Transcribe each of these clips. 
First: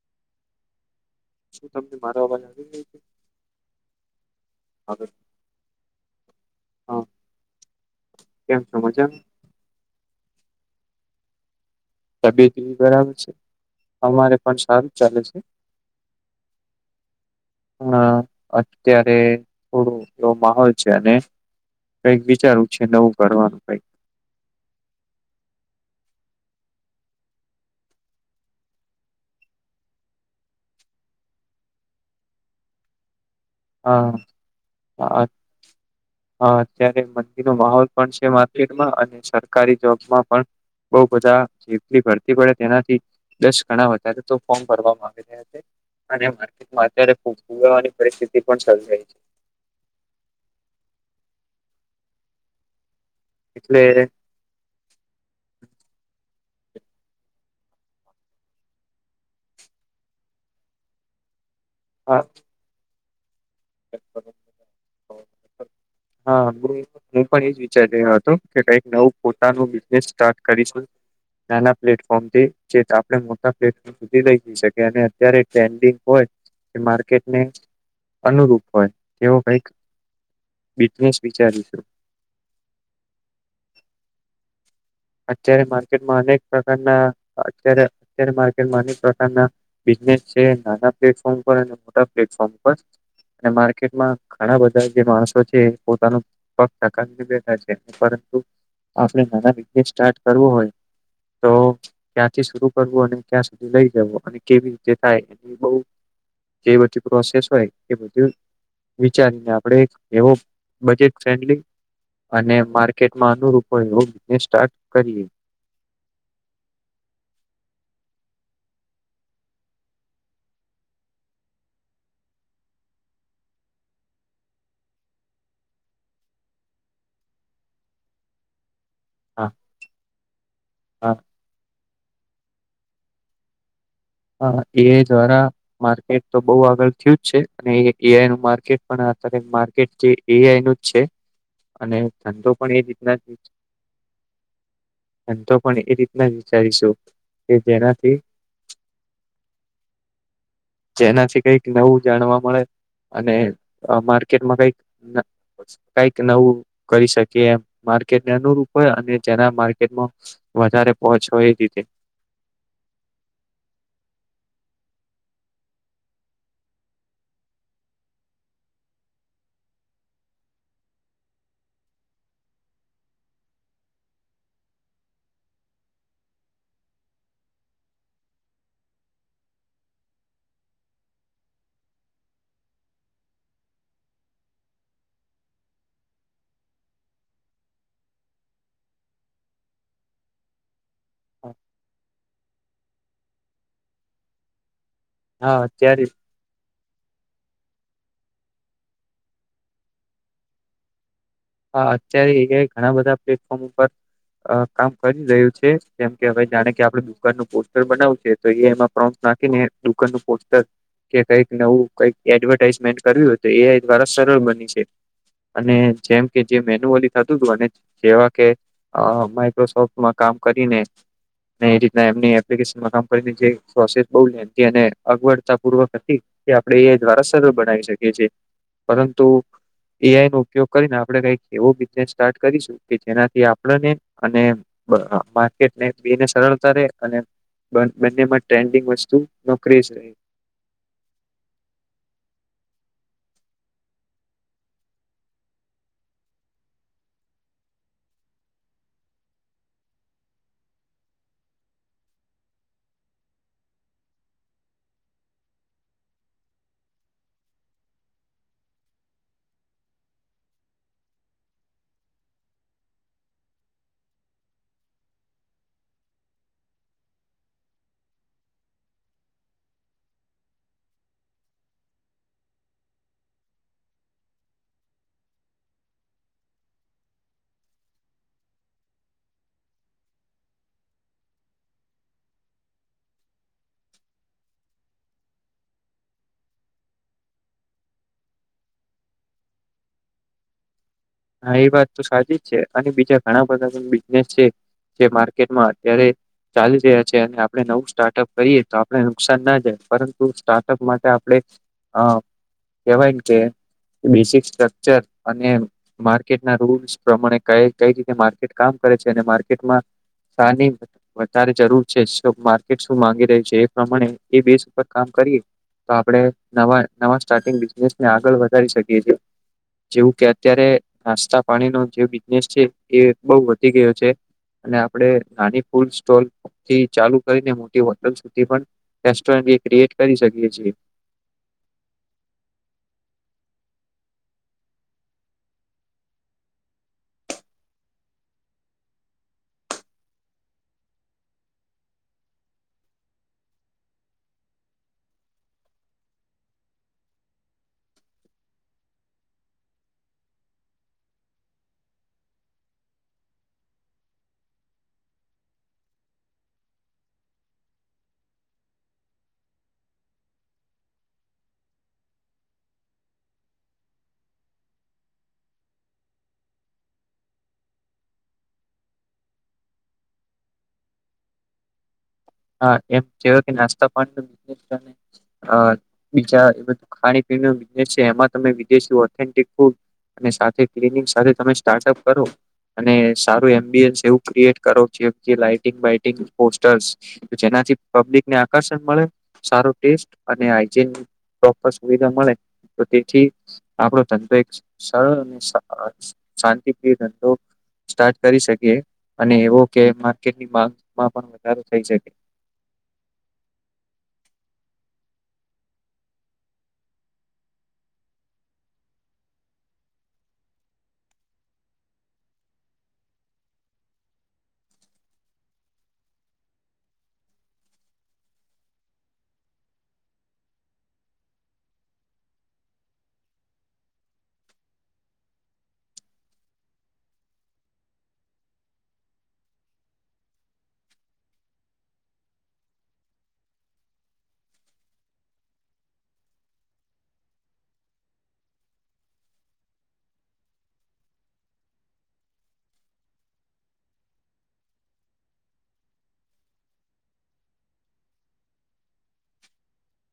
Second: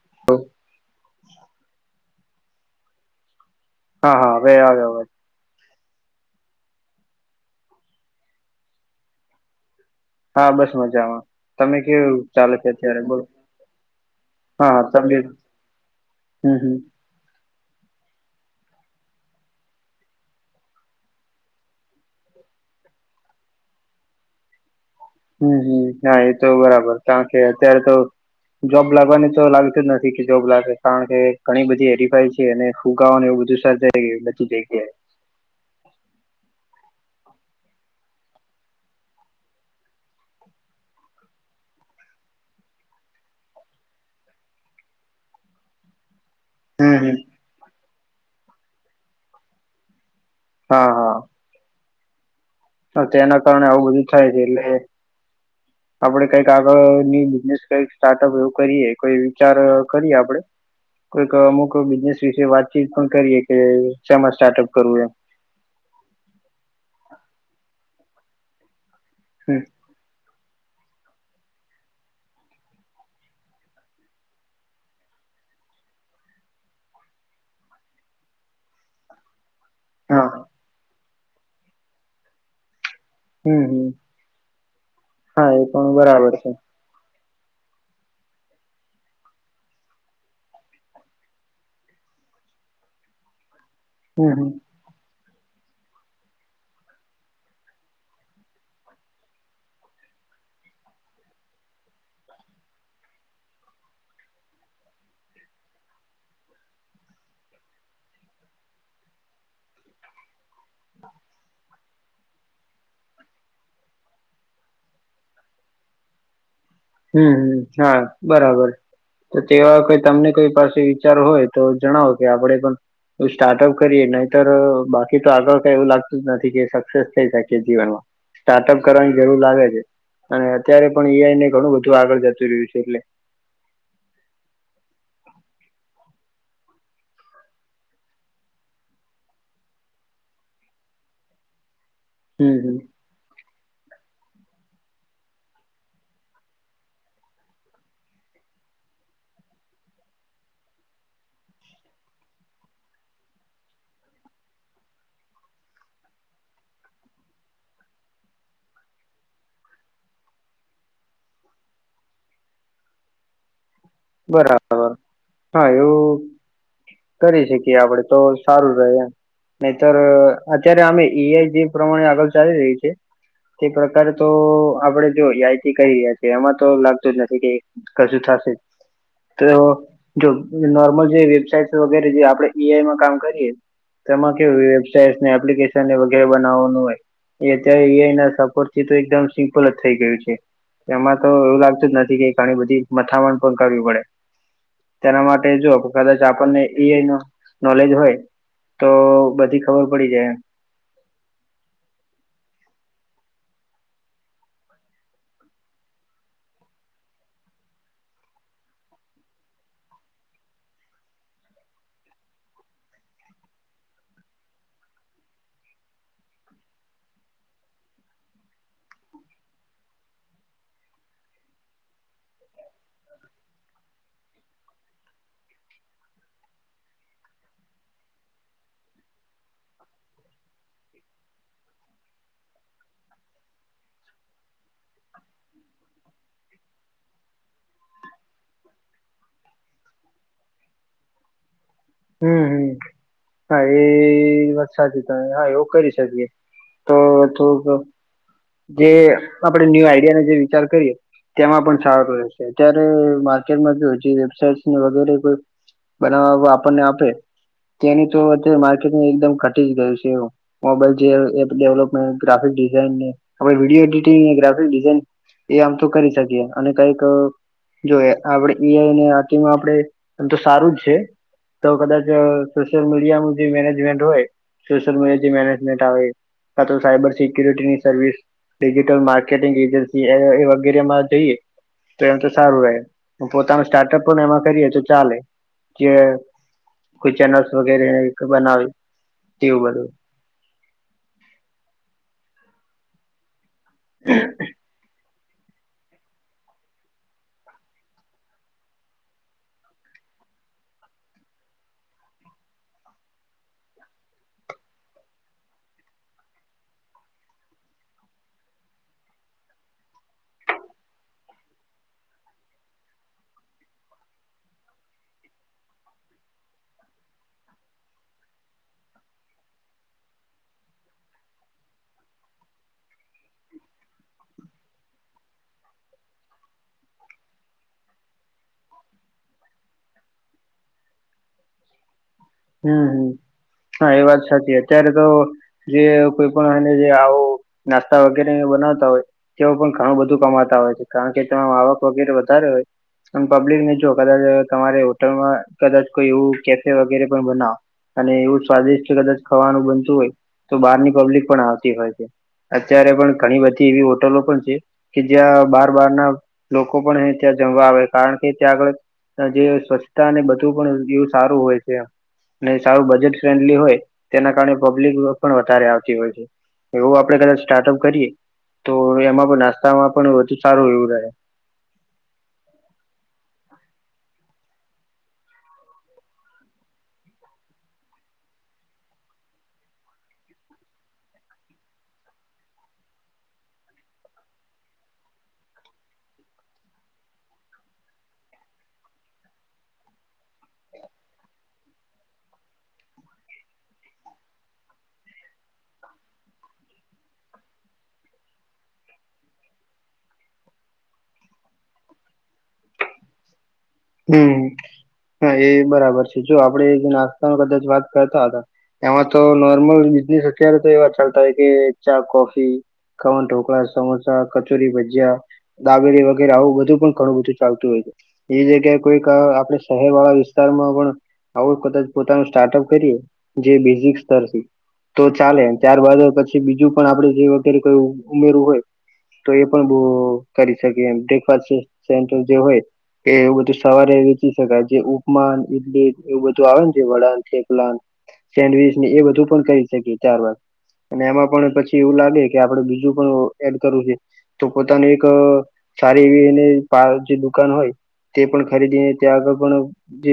[unintelligible] શું તમને મારો અવાજ આવી ગ્યો છે? હા હા બે આવે અવાજ. હા, કેમ સો મજ્યામાં? હા બસ મજામાં. તમે કેવું તબિયત ચાલે છે એવી અત્યારે બરાબર બો, છે? અમારે પણ હા સારું ત ચાલે છે. હમ હમ. હમ, અત્યારે થોડું એવો માહોલ છે અને કઈક વિચારવું છે નવું કરવાનું કઈક. હમ હમ હા એ તો બરાબર કારણ કે અત્યારે તો જોબ લાગવાની તો લાગતું જ નથી કે જોબ લાગે કારણ કે, ઘણી બધી એરીફાઈ છે અને ફુંગાવાને એવું બધું સર્જાઈ હા ગયું બધી જગ્યાએ હ. હ અત્યારે મંદીનો માહોલ પણ છે માર્કેટમાં અને સરકારી જોબમાં પણ બઉ બધાલી ભરતી પડે તેનાથી, દસ ગણા વધારે તો ફોર્મ ભરવામાં આવી અને માર્કેટમાં હમ અત્યારે હમ ફુગાવાની પરિસ્થિતિ પણ સર્જાય છે. હા હા. તેના કારણે એટલે આવું બધું થાય છે એટલે આપડે કઈક આગળની બિઝનેસ કઈક સ્ટાર્ટઅપ એવું કરીએ કોઈ વિચાર કરીએ આપડે. કોઈક અમુક હા બિઝનેસ વિશે વાતચીત પણ કરીએ કે શમાં સ્ટાર્ટઅપ કરવું એ. હા હ હું પણ એજ વિચારી રહ્યો હતો કે કઈક નવું હમ પોતાનું બિઝનેસ સ્ટાર્ટ કરીશું. નાના પ્લેટફોર્મ થી જે આપણે મોટા પ્લેટફોર્મ સુધી લઈ જઈ શકે અને અત્યારે ટ્રેન્ડિંગ હોય, એ માર્કેટને અનુરૂપ હોય, એવો કઈક હા. બીજનેસ વિચારીશું. હમ હમ, હા અત્યારે એ પણ માર્કેટમાં બરાબર અનેક છે. અત્યારે અત્યારે માકેટમાં અનેના બિઝનેસ છે નાના પ્લેટફોર્મ પર અને મોટા પ્લેટફોર્મ પર. અને માર્કેટમાં હમ હમ ઘણા બધા જે માણસો છે પોતાનું પગને બેઠા છે પરંતુ આપણે નાના બિઝનેસ સ્ટાર્ટ કરવો હોય, તો ક્યાંથી શરુ કરવું અને ક્યાં સુધી લઈ જવું અને કેવી રીતે થાય એ બ જે બતી પ્રો શશેષ હોય એ બધી વિચારીને આપડે એવો બજેટ ફ્રેન્ડલી અને માર્કેટમાં અનુરૂપ હો એવ બિને સ્ટાર્ટ કરીએ. હમ હમ હા બરાબર તો તેવા કોય તમને કોઈ પાસે વિચારો હોય તો જણાવો કે આપણે પણ સ્ટાર્ટઅપ કરીએ નહી તોર બાકી તો આગળ કઈ એવું લાગતું જ નથી કે સક્સેસ થઈ શકી જીવનમાં. સ્ટાર્ટઅપ કરવાની જરૂર હા લાગે છે, અને અત્યારે પણ એ હા ઈ આઈને ઘણું બધું આગળ જતું રહ્યું છે એટલે. હ એ દ્વારા માર્કેટ તો બો આગળ થયું જ છે, અને એ આઈ નું માર્કેટ પણ આ માર્કેટ જે એ આઈ નું જ છે, અને ધંધો હમ હમ પણ એ રીતના જ ધંધો પણ એ રીતના વિચારીશું કે જેનાથી જેનાથી કઈક નવું જાણવા મળે અને માર્કેટમાં અ કઈક ન કઈક નવું કરી શકીએ એમ માર્કેટને અનુરૂપ હોય અને જેના માર્કેટમ વધારે પહોચ હોય એ રીતે બરાબર હા એવું કરી શકીએ આપડે તો સારું રેય એમ નહીતર અત્યારે અમે એ આઈ જે પ્રમાણે આગળ ચાલી રહ્યું છે. તે પ્રકાર તો આપડે જો એ આઈથી કરીએ તેમાં તો લાગતું જ નથી કે કશુ થશે તો જો નોર્મલ જે વેબસાઇટ વગેરે જે આપડે એ આઈમાં કામ કરીએ તેમાં કે વેબસાાઈટને એપ્લિકેશન વગેરે બનાવવાનું હોય એ અત્યારે એ આઈ એના સપોર્ટ થી તો એકદમ સિમ્પલ જ થઇ ગયું છે. એમાં તો એવું લાગતું જ નથી કે ઘણી બધી મથામણ પણ કરવી પડે તેના માટે હા જો અત્યારે કદાચ આ આપણને એ આઈ ન નોલેજ હોય તો બધી ખબર પડી જાય હા અત્યારે એ ઘણા બધા પ્લેટફોર્મ ઉપર અ કામ કરી રહ્યું છે, જેમ કે હવે જાણે કે આપડ દુકાનનું પોસ્ટર બનાવું છે. તો એ એમાં પ્રોન્સ નાખીને દુકાનનુ પોસ્ટર કે કંઈક નવું કઈક એડવર્ટાઈઝમેન્ટ કરવી હોય તો એ આઈ દ્વારા સરળ બની છે. અને જેમ કે જે મેન્યુઅલી થતું હતું અને જેવા કે અ માઈક્રોસોફ્ટમાં કામ કરીને એ રીતના એમની એપ્લિકેશનમાં કામ કરીને જે પ્રોસેસ બો તેને અગવડતા પૂર્વક હતી કે આપણે એ દ્વારા સરળ બનાવી શકીએ છીએ. પરંતુ એ આઈ નો ઉપયોગ કરીને આપડે કઈક એવો બિઝને સ્ટાર્ટ કરીશું કે જેનાથી આપણને અને બ માર્કેટને બે ને સરળતા રહેે અને બં બને માં ટ્રેન્ડિંગ વસ્તુ નોકરી જ રહે હમ હમ હા એ વાત સાચી તમે હા એવું કરી શકીએ તો થોક જે આપડે ન્યુ આઈડિયા જે વિચાર કરીએ તેમાં પણ સારું રહેશે અત્યારે માર્કેટમાં જો જે વેબસાઇટ વગેરે કોઈ બનાવા આપણને આપે તેની તો અત્યારે માર્કેટ એકદમ ઘટી જાય છે, એવું mobile [unintelligible] app development graphic design video editing graphic design એ આમ તો કરી શકીએ અને કઈક જોયે આપડે એ આઈ ને તેમાં આપડે આમ તો સારું જ છે. તો કદાચ સોશિયલ મીડિયાનું જે મેનેજમેન્ટ હોય સોશિયલ મીડિયા જે મેનેજમેન્ટ આવે કાતો સાયબર સિક્યુરિટીની સર્વિસ ડિજિટલ માર્કેટિંગ એજન્સી એ એ વગેરેમાં જઈએ તો એમ તો સારું રહે પોતાનું સ્ટાર્ટઅપ પણ એમાં કરીએ તો ચાલે જે કોય ચેનલસ વગેરે બનાવે તેવું બધું હા એ વાત તો સાચી જ છે, અને બીજા ઘણા બધા બિનેસ છે, જે મા કેટમાં અત્યારે ચાલી રહ્યા છે, અને આપણે નવું સ્ટાર્ટઅપ કરીએ તો આપણે નુકસાનના જાય પરંતુ સ્ટાર્ટઅપ માટે આપણે અ કેવાય કે બેસિક સ્ટ્રકચર અને માર્કેટના રૂલ્સ પ્રમાણે કઈ રીતે માર્કેટ કામ કરે છે અને માર્કેટમાં. સાની વધારે જરૂર છે, સુ માર્કેટ શું માંગી રહી છે, એ પ્રમાણે એ બેસ ઉપર કામ કરીએ તો આપણે નવા નવા સ્ટાટીગં બિઝનેસને આગળ વધારી શકીએ છીએ જેવું કે અત્યારે નાસ્તા પાણીનો જે બિઝનેસ છે એ બહ વધી ગયો છે. અને આપે નાની ફૂલ સ્ટોલ. થી ચાલુ કરીને મો હોટલ સુ પણ રો ક્રએટ કરી શકીએ છીએ. હમ હમ હા એ વાત સાચી અત્યારે તો. જે કોઈ પણ એને જે આવું નાસ્તા વગેરે બનાવતા હોય. તેઓ પણ ઘણું બધું કમાતા હોય છે કારણ કે તેમાં આવક વગેરે વધારે હોય. પણ પબ્લિક ને જો કદાચ તમારે હોટલમાં કદાચ કોઈ એવું કેફે વગેરે. બનાવ અને એવું સ્વાદિષ્ટ છે કદાચ ખાવાનું બનતું હોય. તો બહારની પબ્લિક પણ આવતી હોય છે અત્યારે પણ ઘણી બધી એવી હોટલો પણ છે. કે જ્યાં બહાર બહાર ના લોકો પણ ત્યાં જમવા આવે કારણ કે ત્યાં આગળ. જે સ્વચ્છતા અને બધું પણ એવું સારું હોય છે. સારું બજેટ ફ્રેન્ડલી હોય તેના કારણે પબ્લિક પણ વધારે આવતી હોય છે. એવું આપડે કદા સ્ટાર્ટઅપ કરીએ તો એમાં પણ નાસ્તામાં પણ વધુ સારું એવું રહે હા એમ કે નાસ્તા પા બ અ બીજાધું ખાણી પીણી ન બિઝનેસ છે એમાં તમે વિદેશી ઓથેન્ટિક અને સાથે ક્લનંગ સાથે તમે સ્ટાર્ટઅપ કરો. અને સારું એમ્બિયન્સ એવું ક્રિએટ કરો છે લાઈટંગ બાઈટંગ પોસ્ટર્સ. જેનાથી પબ્લિકને આકર્ષણ મળે સાર ટેસ્ટ અને. પ્રોપર સુવિધા મળે તો તેથી. આપણો ધંધો એક સરળ અને શાંતિપ્રિય ધંધો. સ્ટાર્ટ કરી શકીએ અને એવો કે માર્કેટની માંગમાં પણ વધારો થઈ શકે. હમ હા એ બરાબર છે જો આપડે જે નાસ્તા ન કદાચ વાત કરતા હતા. એમાં તો નોર્મલ બિઝનેસ અત્યારે તો એવા ચાલતા હોય કે ચા કોફી. કવન ઢોકળા સમોસા કચોરી ભજયા. દાબેરી વગેરે આવું બધું પણ ઘણું બધું ચાલતું હોય છે એ. કોઈક આપણે શહેર વાળા વિસ્તારમાં પણ. આવો કદાચ પોતાનું સ્ટાર્ટઅપ કરીએ જે બેઝિકર. તો ચાલે ચ્યાર બાજુ પછી બીજું પણ આપડે જે વગેરે કોઈ ઉમેરું હોય તો એ પણ બ કરી શકી એમ બ્રેકફાસ જે હોય એવું બધું સવારે વેચી શકાય જે ઉપમાન ઇડલી એવું બધું આવેને છે વળણેકલાન સેન્ડવીચને એ બધું પણ કરી શકીએ ચાર વાર અને એમાં પણ પછી એવું લાગે કે આપડે બીજું પણ એડ કરવું છે તો પોતાની એક સારી એવી એને જે દુકાન હોય તે પણ ખરીદીને ત્યાં આગળ પણ જે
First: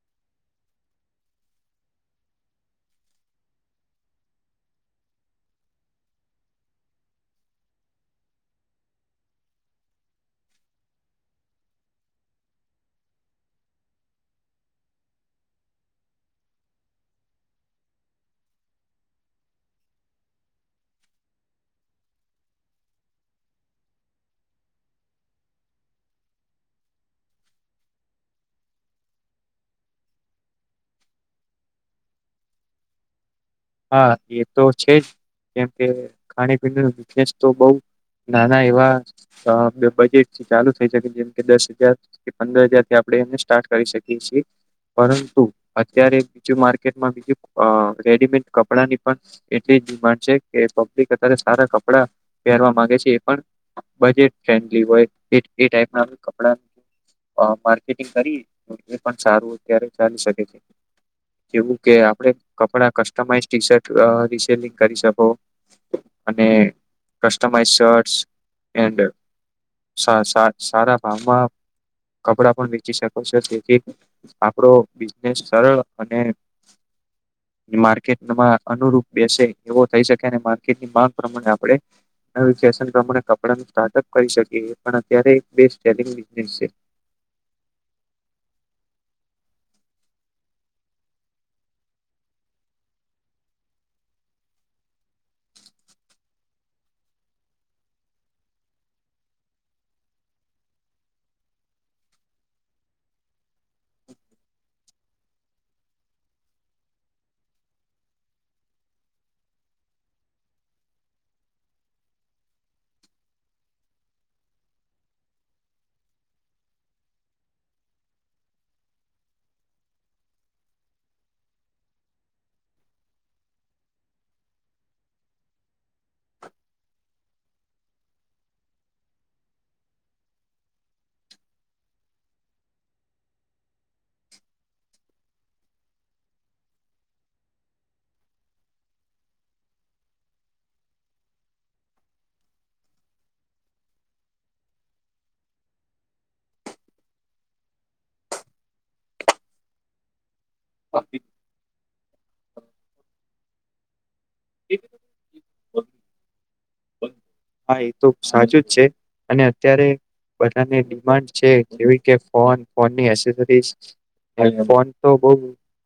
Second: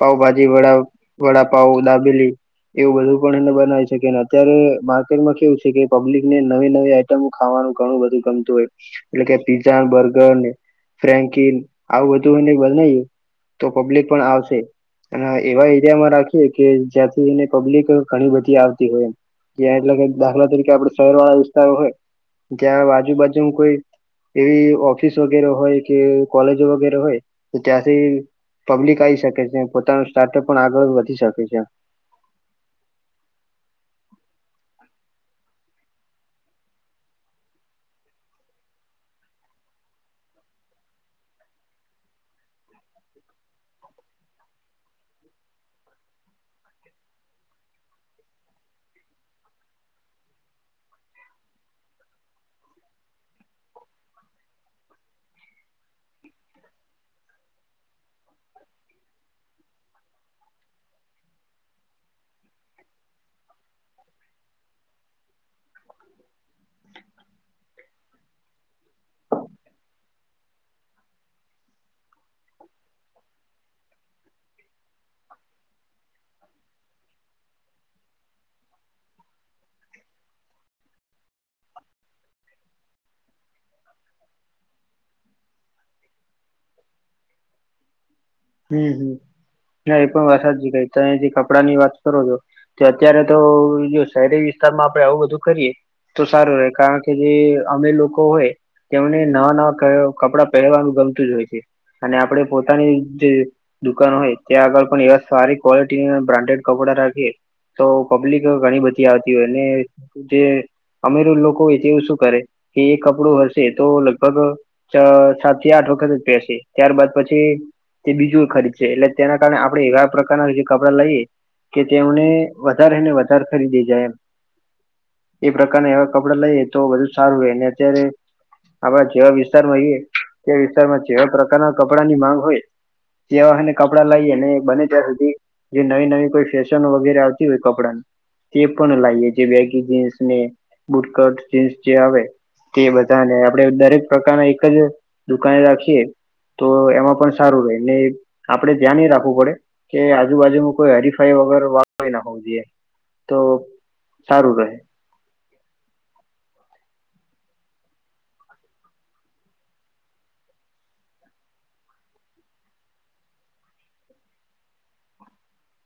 પાઉભાજી વડા વડાપાવ દાબેલી એવું બધું પણ એને બનાવે શકે અત્યારે માર્કેટમાં કેવું છે કે પબ્લિક ને નવી નવી ખાવાનું ઘણું બધું ગમતું હોય એટલે કે પીઝા બર્ગર ને ફન્કિન આવું બધું એને બનાયું તો પબ્લિક પણ આવશે અને એવા એરિયામાં રાખીએ કે જ્યાંથીને પબ્લિક ઘણી બધી આવતી હોય એ ત્યા એટલે દાખલા તરીકે આપડ શહેર વાળા વિસ્તારો હોય જ્યાં આજુબાજુ કોઈ એવી ઓફિસ વગેરે હોય કે કોલેજ વગેરે હોય તો ત્યાંથી પબ્લિક આવી શકે છે પોતાનું સ્ટાર્ટઅપ પણ આગળ વધી શકે છે હા એ તો છે જ કેમ કે ખાણી પીણી ન બઝનેસ તો બઉ નાના એવા બે બજેટથી ચાલુ થઈ શકે જેમ કે દસ હજાર કે પંદર હજાર થી આપડણે એને સ્ટાર્ટ કરી શકીએ છીએ પરંતુ અત્યારે બીજું માર્કેટમાં બીજું આ રેડીમેન્ટ કપડા ની પણ એટલી ડિમાન્ડ છે કે પબ્લિક અત્યારે સારા કપડા પહેરવા માંગે છે એ પણ બજેટ ફ્રેન્ડલી હોય એ એ ટાઈપ ના કપડા માર્કેટિંગ કરી એ પણ સારું અત્યારે ચાલી શકે છે એવું કે આપડે કપડા કસ્ટમાઈઝ ટી શર્ટ રિસેલિંગ કરી શકો અને કસ્ટમાઝ શર્ટ એડ સારા ભાવમાં કપડાં પણ વેચી શકો છ તેથી આપડો બિઝનેસ સરળ અને માર્કેટ તમારા અનુરૂપ બેસે એવો થઈ શકે અને માર્કેટ ની માંગ પ્રમાણે આપણે આ ફેશન પ્રમાણે કપડા ન સ્ટાર્ટઅપ કરી શકીએ પણ અત્યારે એક બેે સ્ટેટિંગ [unintelligible] હમ્મ હમ્મ ના એ પણ વાત જુદા તો અહીં થી કપડાં ની વાત કરો છો. તો અત્યારે તો જો શહેરી વિસ્તારમાં આપડે આવું બધું કરીએ. તો સારું રહે કારણ કે જે અમે લોકો હોય. તેમને નવા નવા ક કપડાં પહેરવાનું ગમતું જ હોય છે અને આપણે પોતાની તે દુકાન હો તે આગળ પણ એવા સારી ક્વલિટી અને બ્રાન્ડેડ કપડા રાખી તો પબ્લિક ઘણી બધી આવતી હોય ને તે અમીર લોકો એ તવો શું કરે કે એ કપડું હશે તો લગભગ સા સાત થી આઠ વખત જ પહેનશે ત્યારબદ પછી તે બીજું ખરીદ સે એટલે તેના કારણે આપણે એવા પ્રકારના જે કપડા લઈએ કે તેમને વધારેને વધારે ખરીદી જાય એમ. એ પ્રકારના એવા કપડાં લઈએ તો બધુ સારું રહે ને અત્યારે આપડા જેવા વિસ્તાર માંરહીએ તે વિસ્તારમાં જેવા પ્રકારના કપડા ની માંગ હોય તેવાને કપડાં લઈએ ને બને ત્યાં સુધી જે નવી નવી કોઈ ફેશન વગેરે આવતી હોય કપડાં ની તે પણ લાવીએ જે વેગી જીન્સ ને બુટકટ જીન્સ જે આવે તે બધા ને આપડે દરેક પ્રકારના એક જ દુકાને રાખીએ તો એમાં પણ સારું રે ને આપડે ધ્યાન એ રાખવું પડે કે આજુબાજુ કોઈ હરીફાઈ વગર વા કોઈ ના હોવું જોઈએ તો સારું રહે. [unintelligible] હા એ તો સાચું જ છે અને અત્યારે બધાની ડિમાન્ડ છે જેવી કે ફોન ફોનની [unintelligible] [unintelligible] ફોન તો બહુ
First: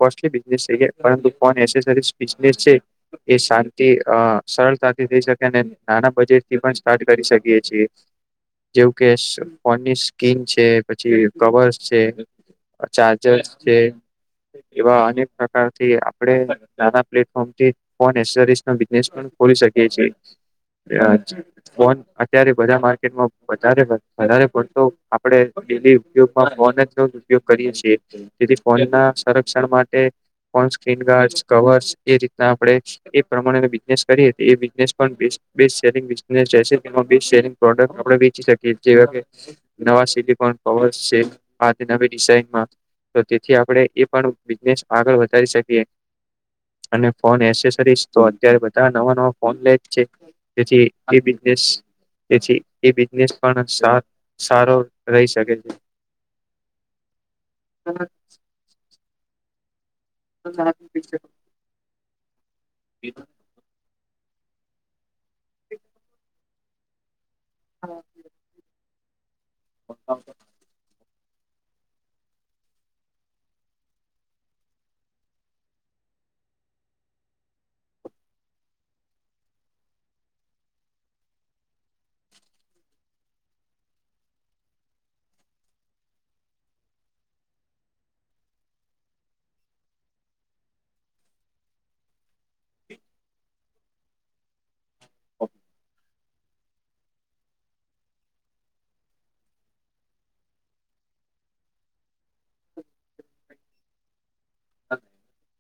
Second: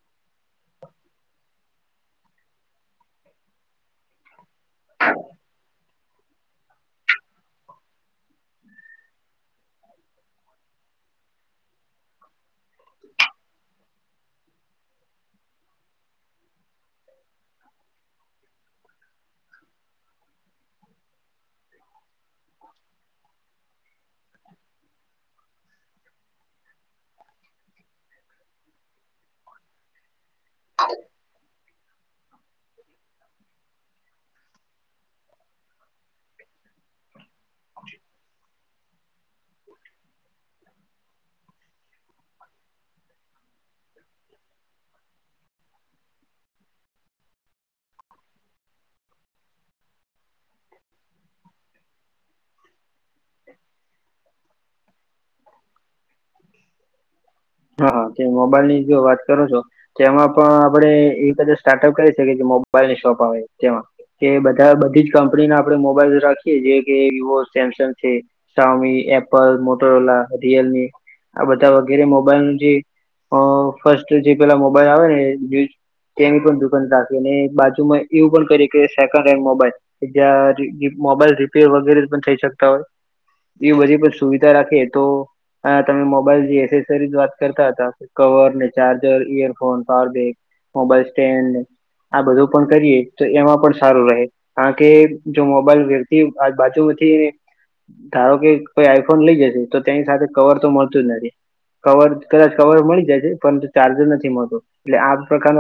કોસ્ટિક બિઝનેસ છે એ પરંતુ ફોન એસેસરીઝ બિઝનેસ છે. એ શાંતિ અ સરળતાથી થઈ શકે અને નાના બજેટ તે મજા સ્ટાર્ટ કરી શકીએ છીએ. જેવું કે સા ફોનની સ્કીન છે પછી કવર્સ છે. આ ચાર્જર્સ છે. એવા અનેક પ્રકારથી આપણે નાના પ્લેટફોર્મથી ફોન એસેસરીઝ ના બિઝનેસ પણ ખોલી શકીએ છીએ ત્યાં જ. ફોન અત્યારે બધા માર્કેટમાં વધારે વા વધારે પડતો આપડે ડેલી ઉપયોગમાં [unintelligible] ઉપયોગ કરીએ છીએ તેથી જ ફોન ના સંક્ષણ માટે ફોન સ્ક્રીન ગાર્ડસ કવર્સ એ રીતના આપણે એ પ્રમાણે બિઝનેસ કરીએ એ બિઝનેસ પણ બે બે [unintelligible] ને [unintelligible] સેલિંગ પ્રોડક આપે વેચી શકીએ જેવા કે નવા સિલી પણ કવર [unintelligible] આ થી નવી ડિઝઇનમાં તો તેથી આપણે એ પણ બિઝનેસ આગળ વધારી શકીએ. અને ફોન એસેસરીઝ તો અત્યારે બધા નવા નવા ફોન લે છે જેથી એ બિજનેસ પછી એ બિઝનેસ પણ સારો સારો રહી શકે છે. હા તે મોબાઈલની જો વાત કરો છો તેમાં પણ આપડે એક હજાર સ્ટાર્ટઅપ કરી શકે કે મોબાઈલની શોપ આવે તેમાં. કે બધા બધી જ કંપની ના આપડે મોબાઈલ રાખીએ જે કે વિવો સેમસંગ છે, સામી એપલ, મોટરોલા, રિયલમી આ બધા વગેરે મો મોબાઈલ ને જે ફસ્ટ જે પેલા મોબાઈલ આવે નેય. તેની પણ દુકાન રાખી, અને બાજુમાં એવું પણ કે સેકન્ડ હેન્ડ મોબાઈલ કે જ્યાં મોબાઈલ રીપેર વગેરે પણ થઈ શકતા હોય. એવી બધી પણ સુવિધા રાખેએ તો આ તમે મોબાઈલ જે એસે તે રીતે વાત કરતા હતા કવર ને charger earphone power bank mobile stand આ બધું પણ કરીએ તો એમાં પણ સારું રહે. કારણ કે જો મોબાઈલ વેરતી આ બાજુ થી ધારો કે કોઈ આઈફોન લઈ જશે તો તેની સાથે કવર તો મળતું જ નથી. કવર કદાચ કવર મળી જાય છે પરંતુ ચાર્જર નથી મળતો એટલે આ પ્રકારનો